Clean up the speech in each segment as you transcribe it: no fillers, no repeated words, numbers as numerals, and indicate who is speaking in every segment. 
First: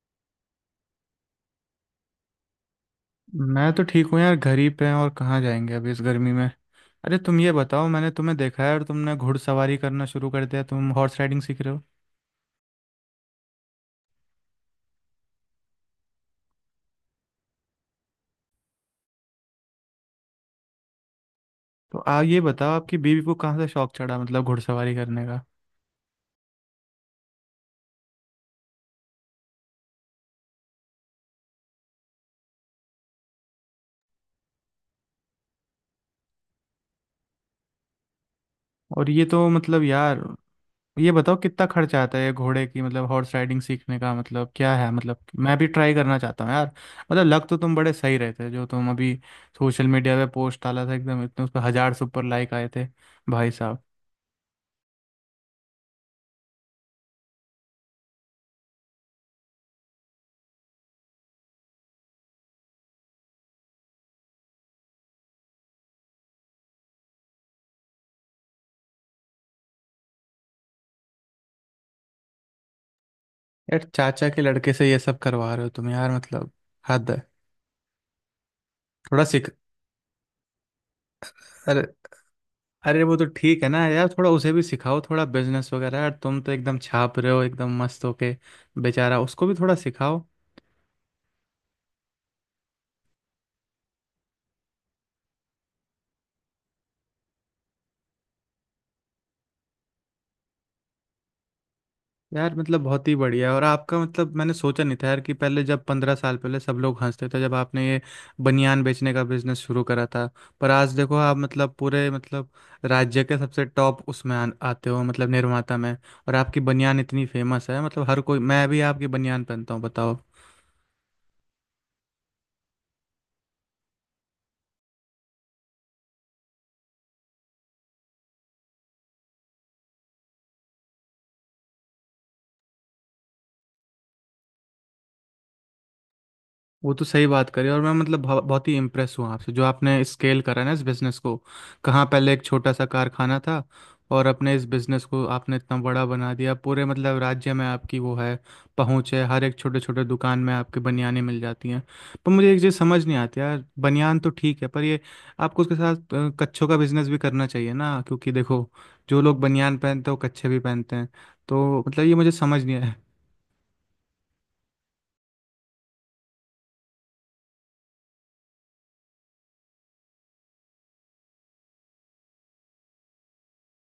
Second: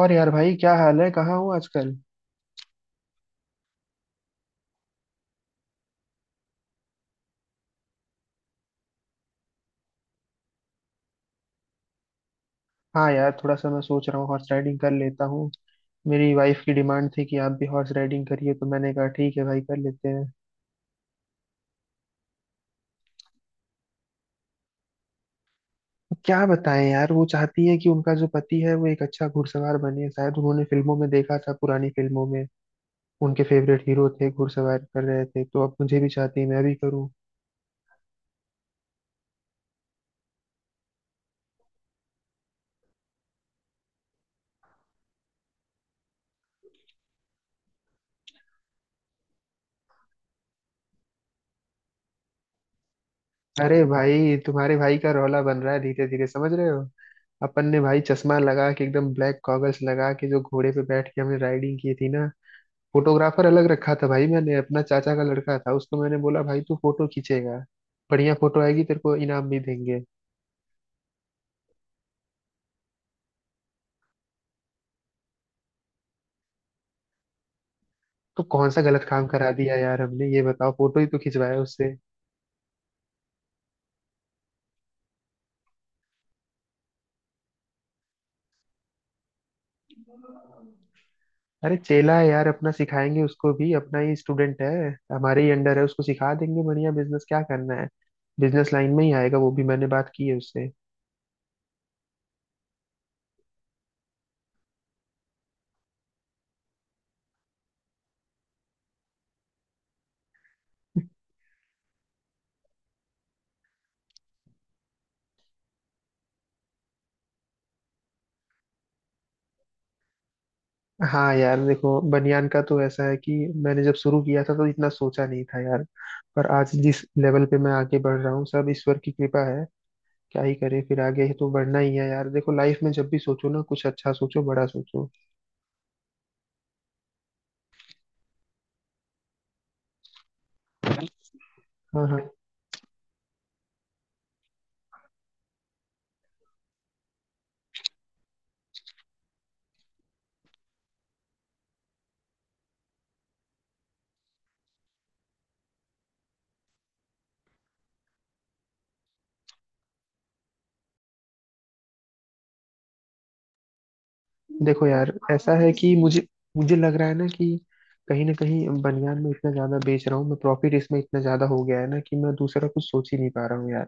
Speaker 1: और यार भाई क्या हाल है, कहाँ हूँ आजकल।
Speaker 2: मैं तो ठीक हूँ यार। घर ही पे हैं, और कहाँ जाएंगे अभी इस गर्मी में। अरे तुम ये बताओ, मैंने तुम्हें देखा है और तुमने घुड़सवारी करना शुरू कर दिया, तुम हॉर्स राइडिंग सीख रहे हो।
Speaker 1: हाँ यार थोड़ा सा मैं सोच रहा हूँ हॉर्स राइडिंग कर लेता हूँ। मेरी वाइफ की डिमांड थी कि आप भी हॉर्स राइडिंग करिए, तो मैंने कहा ठीक है भाई कर लेते हैं।
Speaker 2: तो आप ये बताओ आपकी बीवी को कहाँ से शौक चढ़ा, मतलब घुड़सवारी करने का।
Speaker 1: क्या बताएं यार, वो चाहती है कि उनका जो पति है वो एक अच्छा घुड़सवार बने। शायद उन्होंने फिल्मों में देखा था, पुरानी फिल्मों में उनके फेवरेट हीरो थे घुड़सवार कर रहे थे, तो अब मुझे भी चाहती है मैं भी करूँ।
Speaker 2: और ये तो मतलब यार, ये बताओ कितना खर्च आता है ये घोड़े की, मतलब हॉर्स राइडिंग सीखने का, मतलब क्या है? मतलब मैं भी ट्राई करना चाहता हूँ यार। मतलब लग तो तुम बड़े सही रहे थे, जो तुम अभी सोशल मीडिया पे पोस्ट डाला था, एकदम इतने उस पर हजार सुपर लाइक आए थे भाई साहब।
Speaker 1: अरे भाई, तुम्हारे भाई का रौला बन रहा है धीरे धीरे, समझ रहे हो। अपन ने भाई चश्मा लगा के, एकदम ब्लैक गॉगल्स लगा के जो घोड़े पे बैठ के हमने राइडिंग की थी ना, फोटोग्राफर अलग रखा था भाई मैंने। अपना चाचा का लड़का था, उसको मैंने बोला भाई तू फोटो खींचेगा, बढ़िया फोटो आएगी तेरे को इनाम भी देंगे।
Speaker 2: यार चाचा के लड़के से ये सब करवा रहे हो तुम, यार मतलब हद है।
Speaker 1: तो कौन सा गलत
Speaker 2: थोड़ा
Speaker 1: काम करा
Speaker 2: सीख,
Speaker 1: दिया यार हमने, ये बताओ, फोटो ही तो खिंचवाया
Speaker 2: अरे,
Speaker 1: उससे।
Speaker 2: अरे वो तो ठीक है ना यार, थोड़ा उसे भी सिखाओ थोड़ा बिजनेस वगैरह। यार तुम तो एकदम छाप रहे हो एकदम मस्त होके। बेचारा उसको भी थोड़ा सिखाओ।
Speaker 1: अरे चेला है यार अपना, सिखाएंगे उसको भी, अपना ही स्टूडेंट है, हमारे ही अंडर है, उसको सिखा देंगे बढ़िया बिजनेस क्या करना है। बिजनेस लाइन में ही आएगा वो भी, मैंने बात की है उससे।
Speaker 2: यार मतलब बहुत ही बढ़िया। और आपका मतलब मैंने सोचा नहीं था यार, कि पहले जब 15 साल पहले सब लोग हंसते थे जब आपने ये बनियान बेचने का बिजनेस शुरू करा था। पर आज देखो आप मतलब पूरे मतलब राज्य के सबसे टॉप उसमें आते हो, मतलब निर्माता में। और आपकी बनियान इतनी फेमस है, मतलब हर कोई, मैं भी आपकी बनियान पहनता हूँ बताओ।
Speaker 1: हाँ यार देखो, बनियान का तो ऐसा है कि मैंने जब शुरू किया था तो इतना सोचा नहीं था यार, पर आज जिस लेवल पे मैं आगे बढ़ रहा हूँ सब ईश्वर की कृपा है। क्या ही करे, फिर आगे ही तो बढ़ना ही है यार। देखो लाइफ में जब भी सोचो ना, कुछ अच्छा सोचो, बड़ा सोचो।
Speaker 2: वो तो सही बात करी, और मैं मतलब बहुत ही इम्प्रेस हुआ आपसे, जो आपने स्केल करा ना इस बिजनेस को। कहाँ
Speaker 1: हाँ हाँ।
Speaker 2: पहले एक छोटा सा कारखाना था और अपने इस बिजनेस को आपने इतना बड़ा बना दिया, पूरे मतलब राज्य में आपकी वो है पहुँच है, हर एक छोटे छोटे दुकान में आपके बनियानें मिल जाती हैं। पर मुझे एक चीज़ समझ नहीं आती यार, बनियान तो ठीक है पर ये आपको उसके साथ कच्छों का बिजनेस भी करना चाहिए ना, क्योंकि देखो जो लोग बनियान पहनते हैं वो कच्छे भी पहनते हैं। तो मतलब ये मुझे समझ नहीं आया।
Speaker 1: देखो यार ऐसा है कि मुझे मुझे लग रहा है ना कि कहीं ना कहीं बनियान में इतना ज्यादा बेच रहा हूँ मैं, प्रॉफिट इसमें इतना ज्यादा हो गया है ना कि मैं दूसरा कुछ सोच ही नहीं पा रहा हूँ यार।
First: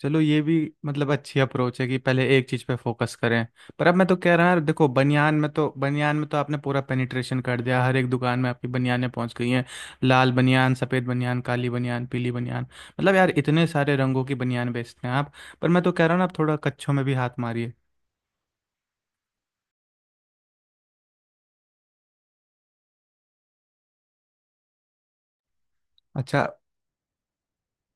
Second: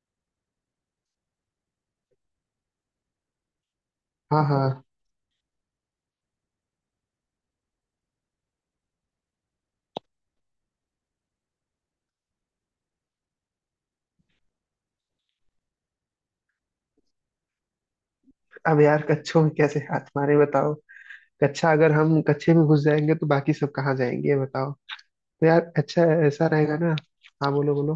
Speaker 2: चलो ये भी मतलब अच्छी अप्रोच है कि पहले एक चीज पे फोकस करें। पर अब मैं तो कह
Speaker 1: हाँ
Speaker 2: रहा हूँ यार,
Speaker 1: हाँ।
Speaker 2: देखो बनियान में तो आपने पूरा पेनिट्रेशन कर दिया, हर एक दुकान में आपकी बनियानें पहुंच गई हैं। लाल बनियान, सफ़ेद बनियान, काली बनियान, पीली बनियान, मतलब यार इतने सारे रंगों की बनियान बेचते हैं आप। पर मैं तो कह रहा हूँ ना, आप थोड़ा कच्छों में भी हाथ मारिए।
Speaker 1: अब यार कच्छों में कैसे हाथ मारे बताओ। कच्छा, अगर हम कच्छे में घुस जाएंगे तो बाकी सब कहाँ जाएंगे, ये बताओ। तो यार अच्छा
Speaker 2: अच्छा,
Speaker 1: ऐसा रहेगा ना। हाँ बोलो बोलो।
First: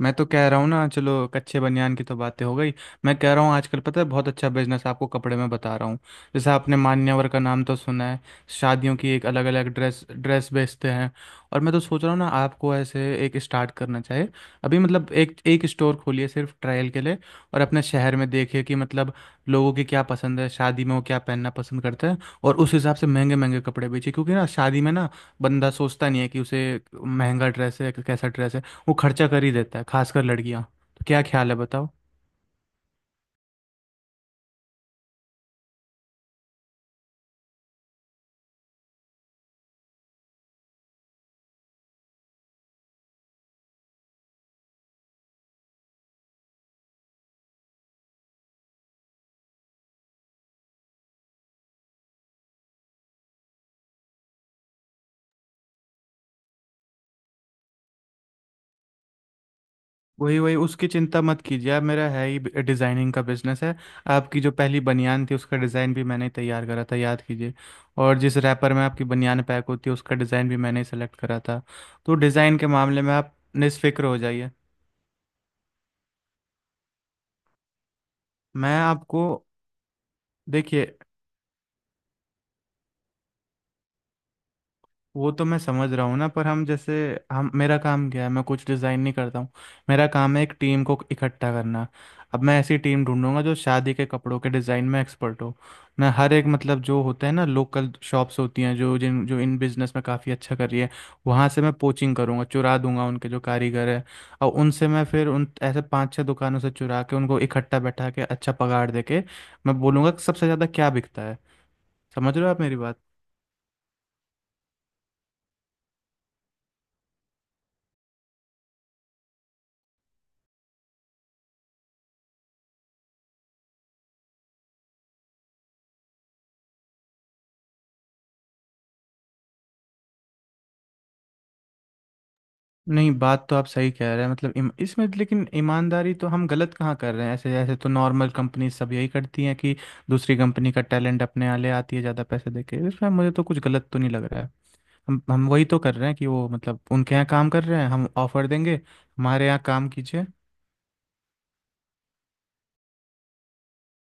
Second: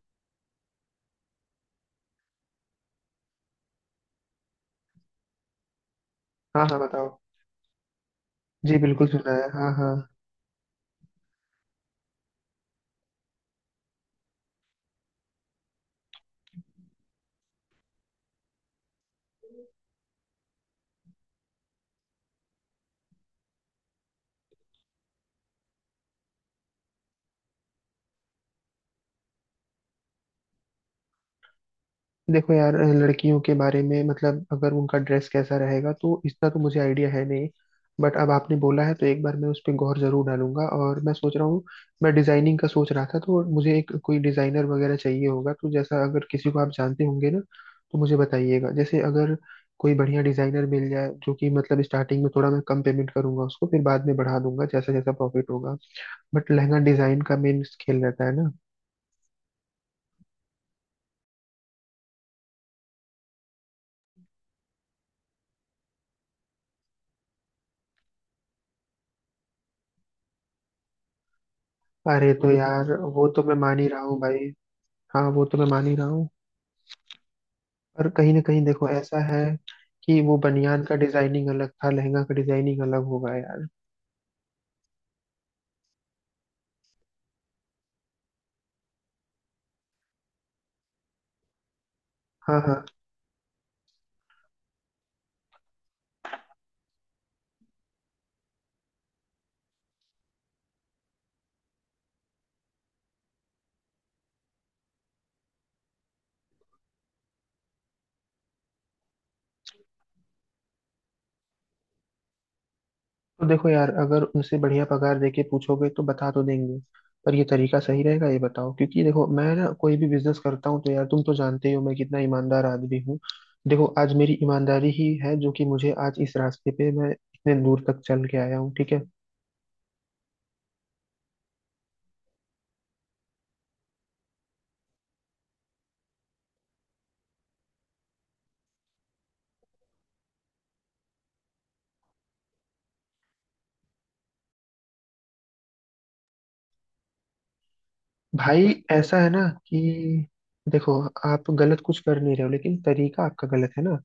Speaker 2: मैं तो कह रहा हूँ ना, चलो कच्चे बनियान की तो बातें हो गई। मैं कह रहा हूँ आजकल पता है बहुत अच्छा बिजनेस आपको कपड़े में बता रहा हूँ। जैसे
Speaker 1: हाँ
Speaker 2: आपने
Speaker 1: हाँ बताओ।
Speaker 2: मान्यवर का नाम तो सुना है,
Speaker 1: जी
Speaker 2: शादियों
Speaker 1: बिल्कुल
Speaker 2: की एक
Speaker 1: सुना
Speaker 2: अलग
Speaker 1: है,
Speaker 2: अलग
Speaker 1: हाँ हाँ।
Speaker 2: ड्रेस ड्रेस बेचते हैं। और मैं तो सोच रहा हूँ ना आपको ऐसे एक स्टार्ट करना चाहिए। अभी मतलब एक एक स्टोर खोलिए सिर्फ ट्रायल के लिए, और अपने शहर में देखिए कि मतलब लोगों की क्या पसंद है, शादी में वो क्या पहनना पसंद करते हैं, और उस हिसाब से महंगे महंगे कपड़े बेचिए। क्योंकि ना शादी में ना बंदा सोचता नहीं है कि उसे महंगा ड्रेस है कैसा ड्रेस है, वो खर्चा कर ही देता है, खासकर लड़कियां। तो क्या ख्याल है बताओ।
Speaker 1: देखो यार, लड़कियों के बारे में मतलब अगर उनका ड्रेस कैसा रहेगा तो इतना तो मुझे आइडिया है नहीं, बट अब आपने बोला है तो एक बार मैं उस पर गौर जरूर डालूंगा। और मैं सोच रहा हूँ, मैं डिजाइनिंग का सोच रहा था, तो मुझे एक कोई डिजाइनर वगैरह चाहिए होगा, तो जैसा अगर किसी को आप जानते होंगे ना तो मुझे बताइएगा। जैसे अगर कोई बढ़िया डिजाइनर मिल जाए जो कि मतलब स्टार्टिंग में थोड़ा मैं कम पेमेंट करूंगा उसको, फिर बाद में बढ़ा दूंगा जैसा जैसा प्रॉफिट होगा। बट लहंगा डिजाइन का मेन खेल रहता है ना।
Speaker 2: वही वही उसकी चिंता मत कीजिए आप, मेरा है ही डिज़ाइनिंग का बिजनेस है। आपकी जो पहली बनियान थी उसका डिज़ाइन भी मैंने ही तैयार करा था, याद कीजिए। और जिस रैपर में आपकी बनियान पैक होती है उसका डिज़ाइन भी मैंने ही सेलेक्ट करा था। तो
Speaker 1: अरे तो
Speaker 2: डिज़ाइन के
Speaker 1: यार,
Speaker 2: मामले में
Speaker 1: वो
Speaker 2: आप
Speaker 1: तो मैं मान ही रहा
Speaker 2: निस्फिक्र
Speaker 1: हूँ
Speaker 2: हो
Speaker 1: भाई।
Speaker 2: जाइए।
Speaker 1: हाँ वो तो मैं मान ही रहा हूँ, पर कहीं ना कहीं
Speaker 2: मैं
Speaker 1: देखो ऐसा
Speaker 2: आपको
Speaker 1: है कि वो बनियान
Speaker 2: देखिए,
Speaker 1: का डिजाइनिंग अलग था, लहंगा का डिजाइनिंग अलग होगा यार।
Speaker 2: वो तो मैं समझ रहा हूँ ना, पर हम जैसे, हम मेरा काम क्या है, मैं कुछ डिज़ाइन नहीं करता हूँ। मेरा काम है एक टीम को इकट्ठा करना। अब मैं
Speaker 1: हाँ
Speaker 2: ऐसी
Speaker 1: हाँ।
Speaker 2: टीम ढूंढूंगा जो शादी के कपड़ों के डिज़ाइन में एक्सपर्ट हो। मैं हर एक मतलब, जो होता है ना लोकल शॉप्स होती हैं, जो इन बिजनेस में काफ़ी अच्छा कर रही है, वहाँ से मैं पोचिंग करूँगा, चुरा दूंगा उनके जो कारीगर है। और उनसे मैं फिर उन ऐसे पांच छह दुकानों से चुरा के उनको इकट्ठा बैठा के अच्छा पगार दे के मैं बोलूँगा कि सबसे ज़्यादा क्या बिकता है। समझ रहे हो आप मेरी बात।
Speaker 1: तो देखो यार, अगर उनसे बढ़िया पगार देके पूछोगे तो बता तो देंगे, पर ये तरीका सही रहेगा ये बताओ। क्योंकि देखो मैं ना कोई भी बिजनेस करता हूँ तो यार, तुम तो जानते ही हो मैं कितना ईमानदार आदमी हूँ। देखो, आज मेरी ईमानदारी ही है जो कि मुझे आज इस रास्ते पे मैं इतने दूर तक चल के आया हूँ, ठीक है।
Speaker 2: नहीं बात तो आप सही कह रहे हैं, मतलब इसमें लेकिन ईमानदारी तो हम गलत कहाँ कर रहे हैं? ऐसे ऐसे तो नॉर्मल कंपनी सब यही करती हैं कि दूसरी कंपनी का टैलेंट अपने यहाँ ले आती है ज़्यादा पैसे देके। इसमें मुझे तो कुछ गलत तो नहीं लग रहा है। हम वही तो कर रहे हैं कि वो मतलब उनके यहाँ काम कर रहे हैं, हम ऑफर देंगे
Speaker 1: भाई ऐसा है ना
Speaker 2: हमारे यहाँ काम कीजिए।
Speaker 1: कि देखो, आप गलत कुछ कर नहीं रहे हो, लेकिन तरीका आपका गलत है ना।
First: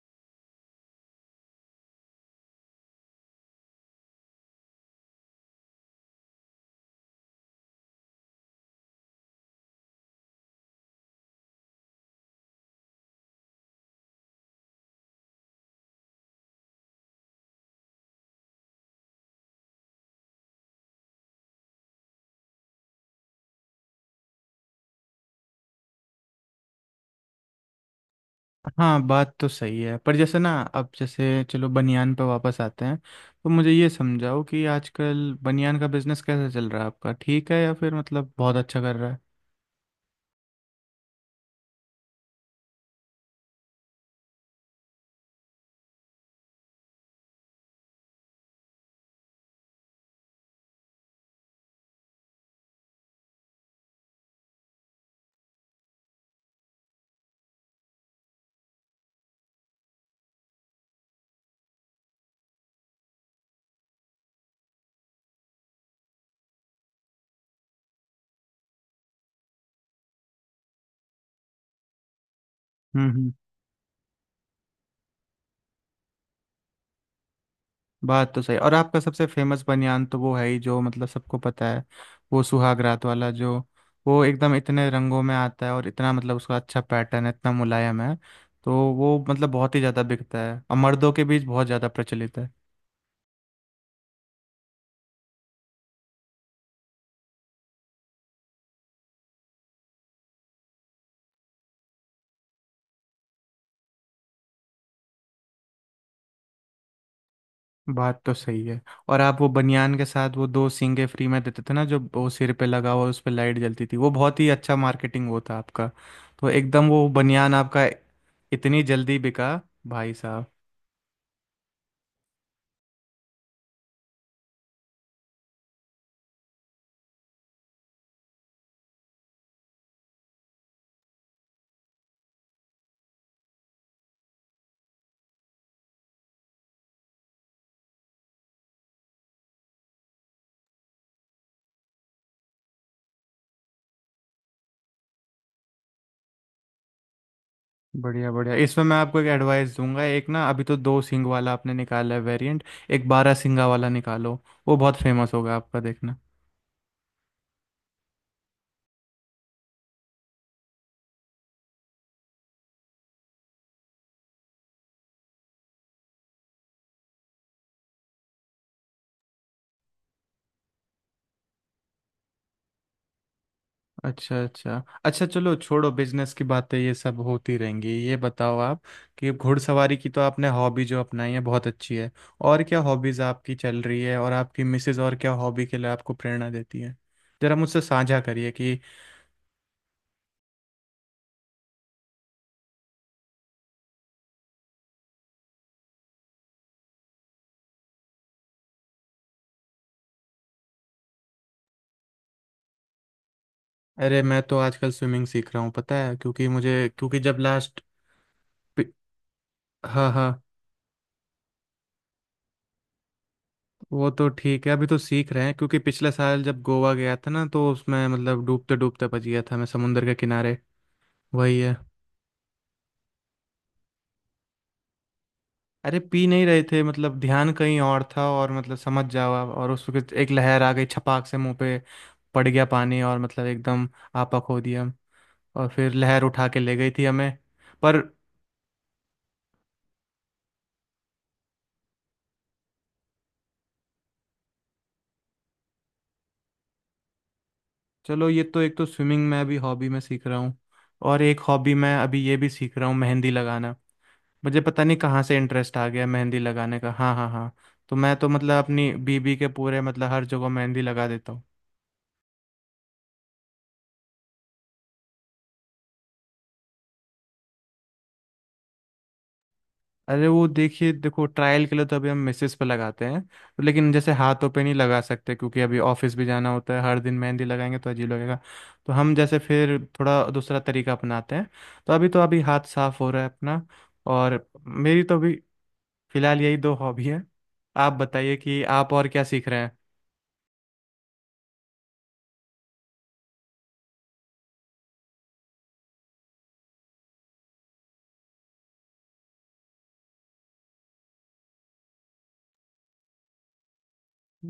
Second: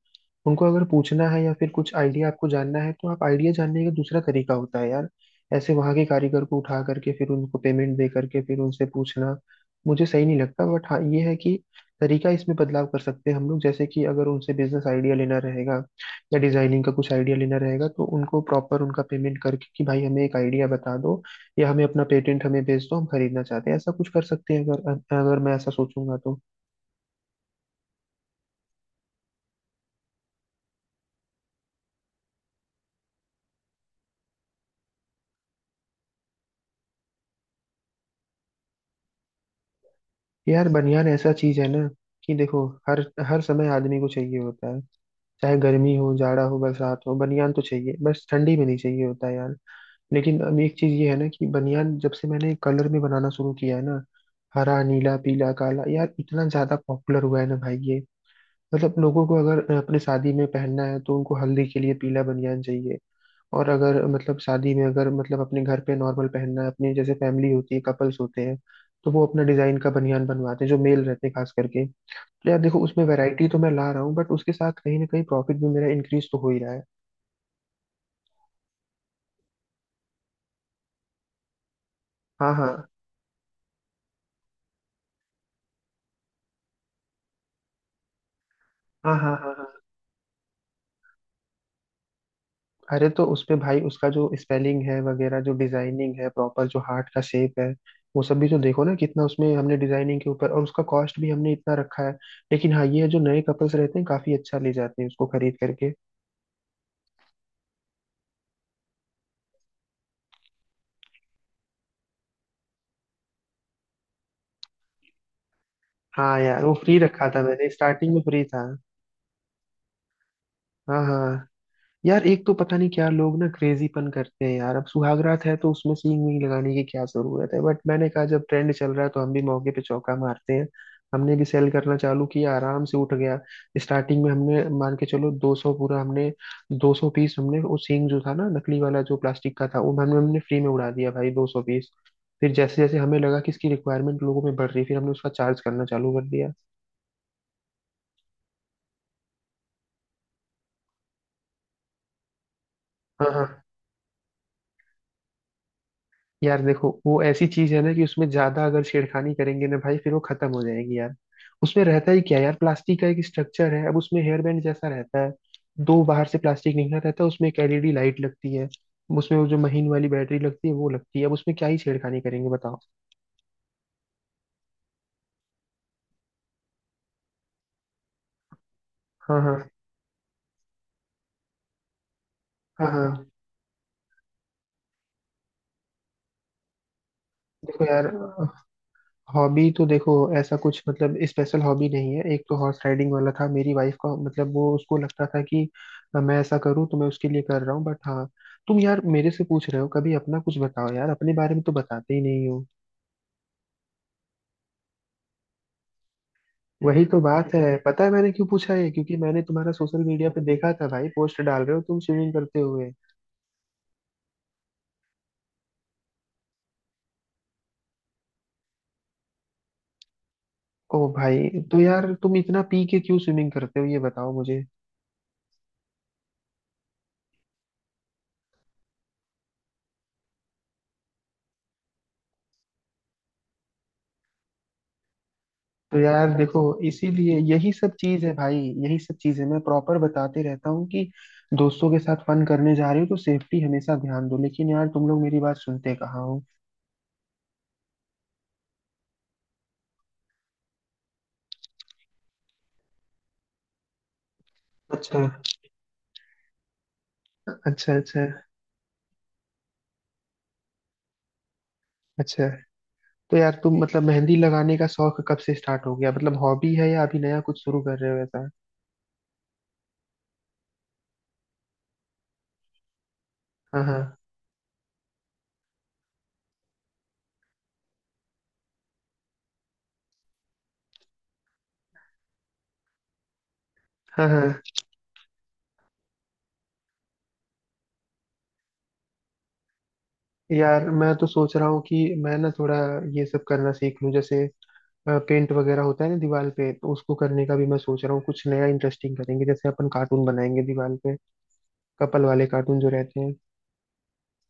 Speaker 1: उनको अगर पूछना है या फिर कुछ आइडिया आपको जानना है, तो आप आइडिया जानने का दूसरा तरीका होता है यार। ऐसे वहां के कारीगर को उठा करके फिर उनको पेमेंट दे करके फिर उनसे पूछना मुझे सही नहीं लगता। बट हाँ, ये है कि तरीका इसमें बदलाव कर सकते हैं हम लोग। जैसे कि अगर उनसे बिजनेस आइडिया लेना रहेगा या डिजाइनिंग का कुछ आइडिया लेना रहेगा, तो उनको प्रॉपर उनका पेमेंट करके कि भाई हमें एक आइडिया बता दो, या हमें अपना पेटेंट हमें भेज दो हम खरीदना चाहते हैं, ऐसा कुछ कर सकते हैं अगर अगर मैं ऐसा सोचूंगा तो।
Speaker 2: हाँ बात तो सही है, पर जैसे ना अब जैसे चलो बनियान पे वापस आते हैं। तो मुझे ये समझाओ कि आजकल बनियान का बिजनेस कैसे चल रहा है आपका, ठीक है या फिर मतलब बहुत अच्छा कर रहा है।
Speaker 1: यार बनियान ऐसा चीज है ना कि देखो हर हर समय आदमी को चाहिए होता है। चाहे गर्मी हो, जाड़ा हो, बरसात हो, बनियान तो चाहिए, बस ठंडी में नहीं चाहिए होता है यार। लेकिन अब एक चीज ये है ना कि बनियान जब से मैंने कलर में बनाना शुरू किया है ना, हरा नीला पीला काला, यार इतना ज्यादा पॉपुलर हुआ है ना भाई ये। मतलब लोगों को अगर अपने शादी में पहनना है तो उनको हल्दी के लिए पीला बनियान चाहिए। और अगर मतलब शादी में, अगर मतलब अपने घर पे नॉर्मल पहनना है, अपनी जैसे फैमिली होती है, कपल्स होते हैं, तो वो अपना डिजाइन का बनियान बनवाते हैं जो मेल रहते हैं खास करके। तो यार देखो, उसमें
Speaker 2: हम्म,
Speaker 1: वैरायटी तो मैं ला रहा हूँ, बट उसके साथ कहीं ना कहीं प्रॉफिट भी मेरा इंक्रीज तो हो ही रहा है।
Speaker 2: बात तो सही। और आपका सबसे फेमस बनियान तो वो है ही, जो मतलब सबको पता है, वो
Speaker 1: हाँ हाँ
Speaker 2: सुहाग रात वाला जो, वो एकदम इतने रंगों में आता है और इतना मतलब उसका अच्छा पैटर्न है, इतना मुलायम है। तो
Speaker 1: हाँ
Speaker 2: वो
Speaker 1: हाँ।
Speaker 2: मतलब
Speaker 1: हाँ हाँ।
Speaker 2: बहुत ही ज़्यादा बिकता है और मर्दों के बीच बहुत ज़्यादा प्रचलित है।
Speaker 1: अरे तो उस पे भाई, उसका जो स्पेलिंग है वगैरह, जो डिजाइनिंग है प्रॉपर, जो हार्ट का शेप है, वो सब भी तो देखो ना कितना उसमें हमने डिजाइनिंग के ऊपर, और उसका कॉस्ट भी हमने इतना रखा है। लेकिन हाँ ये है, जो नए कपल्स रहते हैं काफी अच्छा ले जाते हैं उसको खरीद करके।
Speaker 2: बात तो सही है। और आप वो बनियान के साथ वो 2 सींगे फ्री में देते थे ना, जो वो सिर पे लगा हुआ उस पे लाइट जलती थी, वो बहुत ही अच्छा मार्केटिंग वो था आपका।
Speaker 1: हाँ
Speaker 2: तो
Speaker 1: यार वो
Speaker 2: एकदम
Speaker 1: फ्री
Speaker 2: वो
Speaker 1: रखा था
Speaker 2: बनियान
Speaker 1: मैंने,
Speaker 2: आपका
Speaker 1: स्टार्टिंग में फ्री था।
Speaker 2: इतनी जल्दी बिका भाई साहब।
Speaker 1: हाँ हाँ। यार एक तो पता नहीं क्या लोग ना क्रेजीपन करते हैं यार। अब सुहागरात है तो उसमें सींग वींग लगाने की क्या जरूरत है, बट मैंने कहा जब ट्रेंड चल रहा है तो हम भी मौके पे चौका मारते हैं। हमने भी सेल करना चालू किया, आराम से उठ गया। स्टार्टिंग में हमने मान के चलो 200 पूरा हमने, 200 पीस, हमने वो सींग जो था ना नकली वाला जो प्लास्टिक का था वो हमने हमने फ्री में उड़ा दिया भाई, 200 पीस। फिर जैसे जैसे हमें लगा कि इसकी रिक्वायरमेंट लोगों में बढ़ रही, फिर हमने उसका चार्ज करना चालू कर दिया।
Speaker 2: बढ़िया बढ़िया, इसमें मैं आपको एक एडवाइस दूंगा। एक ना अभी तो 2 सिंग वाला आपने निकाला है वेरिएंट, एक
Speaker 1: हाँ
Speaker 2: बारह
Speaker 1: हाँ।
Speaker 2: सिंगा वाला निकालो, वो बहुत फेमस होगा आपका देखना।
Speaker 1: यार देखो वो ऐसी चीज है ना कि उसमें ज्यादा अगर छेड़खानी करेंगे ना भाई, फिर वो खत्म हो जाएगी यार। उसमें रहता ही क्या यार, प्लास्टिक का एक स्ट्रक्चर है, अब उसमें हेयर बैंड जैसा रहता है, दो बाहर से प्लास्टिक निकला रहता है, उसमें एक एलईडी लाइट लगती है, उसमें वो जो महीन वाली बैटरी लगती है वो लगती है, अब उसमें क्या ही छेड़खानी करेंगे बताओ।
Speaker 2: अच्छा अच्छा। अच्छा चलो छोड़ो बिजनेस की बातें, ये सब होती रहेंगी। ये बताओ आप, कि
Speaker 1: हाँ हाँ
Speaker 2: घुड़सवारी की तो आपने हॉबी जो अपनाई है बहुत अच्छी है, और क्या
Speaker 1: हाँ हाँ।
Speaker 2: हॉबीज आपकी चल रही है, और आपकी मिसेज और क्या हॉबी के लिए आपको प्रेरणा देती है, जरा मुझसे
Speaker 1: देखो यार,
Speaker 2: साझा करिए कि।
Speaker 1: हॉबी तो देखो ऐसा कुछ मतलब स्पेशल हॉबी नहीं है। एक तो हॉर्स राइडिंग वाला था मेरी वाइफ का, मतलब वो उसको लगता था कि मैं ऐसा करूं, तो मैं उसके लिए कर रहा हूं। बट हाँ, तुम यार मेरे से पूछ रहे हो, कभी अपना कुछ बताओ यार, अपने बारे में तो बताते ही नहीं हो।
Speaker 2: अरे मैं तो आजकल स्विमिंग सीख रहा हूँ पता है, क्योंकि मुझे,
Speaker 1: वही तो
Speaker 2: क्योंकि जब
Speaker 1: बात है,
Speaker 2: लास्ट,
Speaker 1: पता है मैंने क्यों पूछा है, क्योंकि मैंने तुम्हारा सोशल
Speaker 2: हाँ
Speaker 1: मीडिया पे
Speaker 2: हाँ,
Speaker 1: देखा था भाई, पोस्ट डाल रहे हो तुम स्विमिंग करते हुए।
Speaker 2: वो तो ठीक है, अभी तो सीख रहे हैं। क्योंकि पिछले साल जब गोवा गया था ना, तो उसमें मतलब डूबते डूबते बच गया था मैं समुंदर के किनारे।
Speaker 1: ओ भाई,
Speaker 2: वही है।
Speaker 1: तो यार तुम इतना पी के क्यों स्विमिंग करते हो ये बताओ मुझे।
Speaker 2: अरे पी नहीं रहे थे, मतलब ध्यान कहीं और था, और मतलब समझ जाओ आप, और उस वक्त एक लहर आ गई, छपाक से मुंह पे पड़ गया पानी, और मतलब एकदम आपा खो दिया। और फिर
Speaker 1: तो
Speaker 2: लहर
Speaker 1: यार
Speaker 2: उठा के
Speaker 1: देखो,
Speaker 2: ले गई थी हमें।
Speaker 1: इसीलिए यही सब
Speaker 2: पर
Speaker 1: चीज है भाई। यही सब चीज है, मैं प्रॉपर बताते रहता हूँ कि दोस्तों के साथ फन करने जा रहे हो तो सेफ्टी हमेशा ध्यान दो, लेकिन यार तुम लोग मेरी बात सुनते कहाँ हो।
Speaker 2: चलो, ये तो एक तो स्विमिंग में अभी हॉबी में सीख रहा हूँ, और एक हॉबी मैं अभी ये भी सीख रहा हूँ मेहंदी लगाना। मुझे पता नहीं
Speaker 1: अच्छा
Speaker 2: कहाँ से इंटरेस्ट आ गया मेहंदी लगाने का। हाँ हाँ हाँ,
Speaker 1: अच्छा।
Speaker 2: तो मैं
Speaker 1: अच्छा
Speaker 2: तो मतलब अपनी बीबी के पूरे मतलब हर जगह मेहंदी लगा देता हूँ।
Speaker 1: अच्छा। तो यार तुम मतलब मेहंदी लगाने का शौक कब से स्टार्ट हो गया, मतलब हॉबी है या अभी नया कुछ शुरू कर रहे हो ऐसा।
Speaker 2: अरे वो देखिए, देखो ट्रायल के लिए तो अभी हम मिसेस पे लगाते हैं, तो
Speaker 1: हाँ
Speaker 2: लेकिन
Speaker 1: हाँ
Speaker 2: जैसे हाथों पे नहीं लगा सकते क्योंकि अभी ऑफिस भी जाना होता है, हर दिन मेहंदी लगाएंगे तो अजीब लगेगा। तो हम जैसे फिर थोड़ा दूसरा तरीका अपनाते हैं। तो अभी हाथ साफ हो रहा है अपना।
Speaker 1: हाँ
Speaker 2: और
Speaker 1: हाँ।
Speaker 2: मेरी तो अभी फिलहाल यही 2 हॉबी है। आप बताइए कि आप और क्या सीख रहे हैं।
Speaker 1: यार मैं तो सोच रहा हूँ कि मैं ना थोड़ा ये सब करना सीख लूँ, जैसे पेंट वगैरह होता है ना दीवार पे, तो उसको करने का भी मैं सोच रहा हूँ। कुछ नया इंटरेस्टिंग करेंगे, जैसे अपन कार्टून बनाएंगे दीवार पे, कपल वाले कार्टून जो रहते हैं।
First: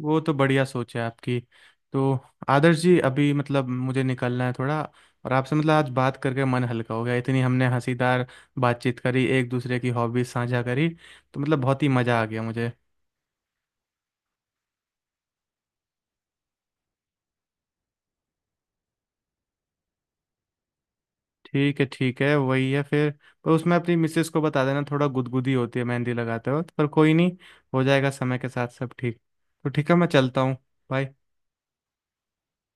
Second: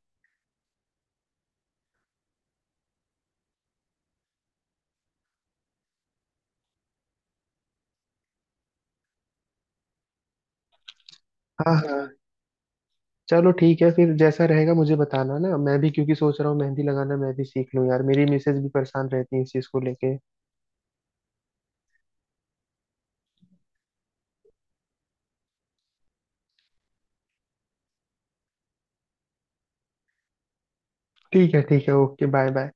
Speaker 2: वो तो बढ़िया सोच है आपकी। तो आदर्श जी अभी मतलब मुझे निकलना है थोड़ा, और आपसे मतलब आज बात करके मन हल्का हो गया, इतनी हमने हंसीदार बातचीत करी, एक दूसरे की हॉबीज साझा करी, तो मतलब
Speaker 1: हाँ
Speaker 2: बहुत ही
Speaker 1: हाँ।
Speaker 2: मज़ा आ गया मुझे।
Speaker 1: चलो ठीक है, फिर जैसा रहेगा मुझे बताना ना, मैं भी क्योंकि सोच रहा हूँ मेहंदी लगाना मैं भी सीख लूँ यार, मेरी मिसेज भी परेशान रहती है इस चीज़ को लेके।
Speaker 2: ठीक है ठीक है, वही है फिर। पर उसमें अपनी मिसेस को बता देना थोड़ा गुदगुदी होती है मेहंदी लगाते वक्त, पर कोई नहीं, हो जाएगा समय के साथ सब ठीक। तो ठीक है, मैं चलता हूँ। बाय।
Speaker 1: ठीक है ठीक है, ओके बाय बाय।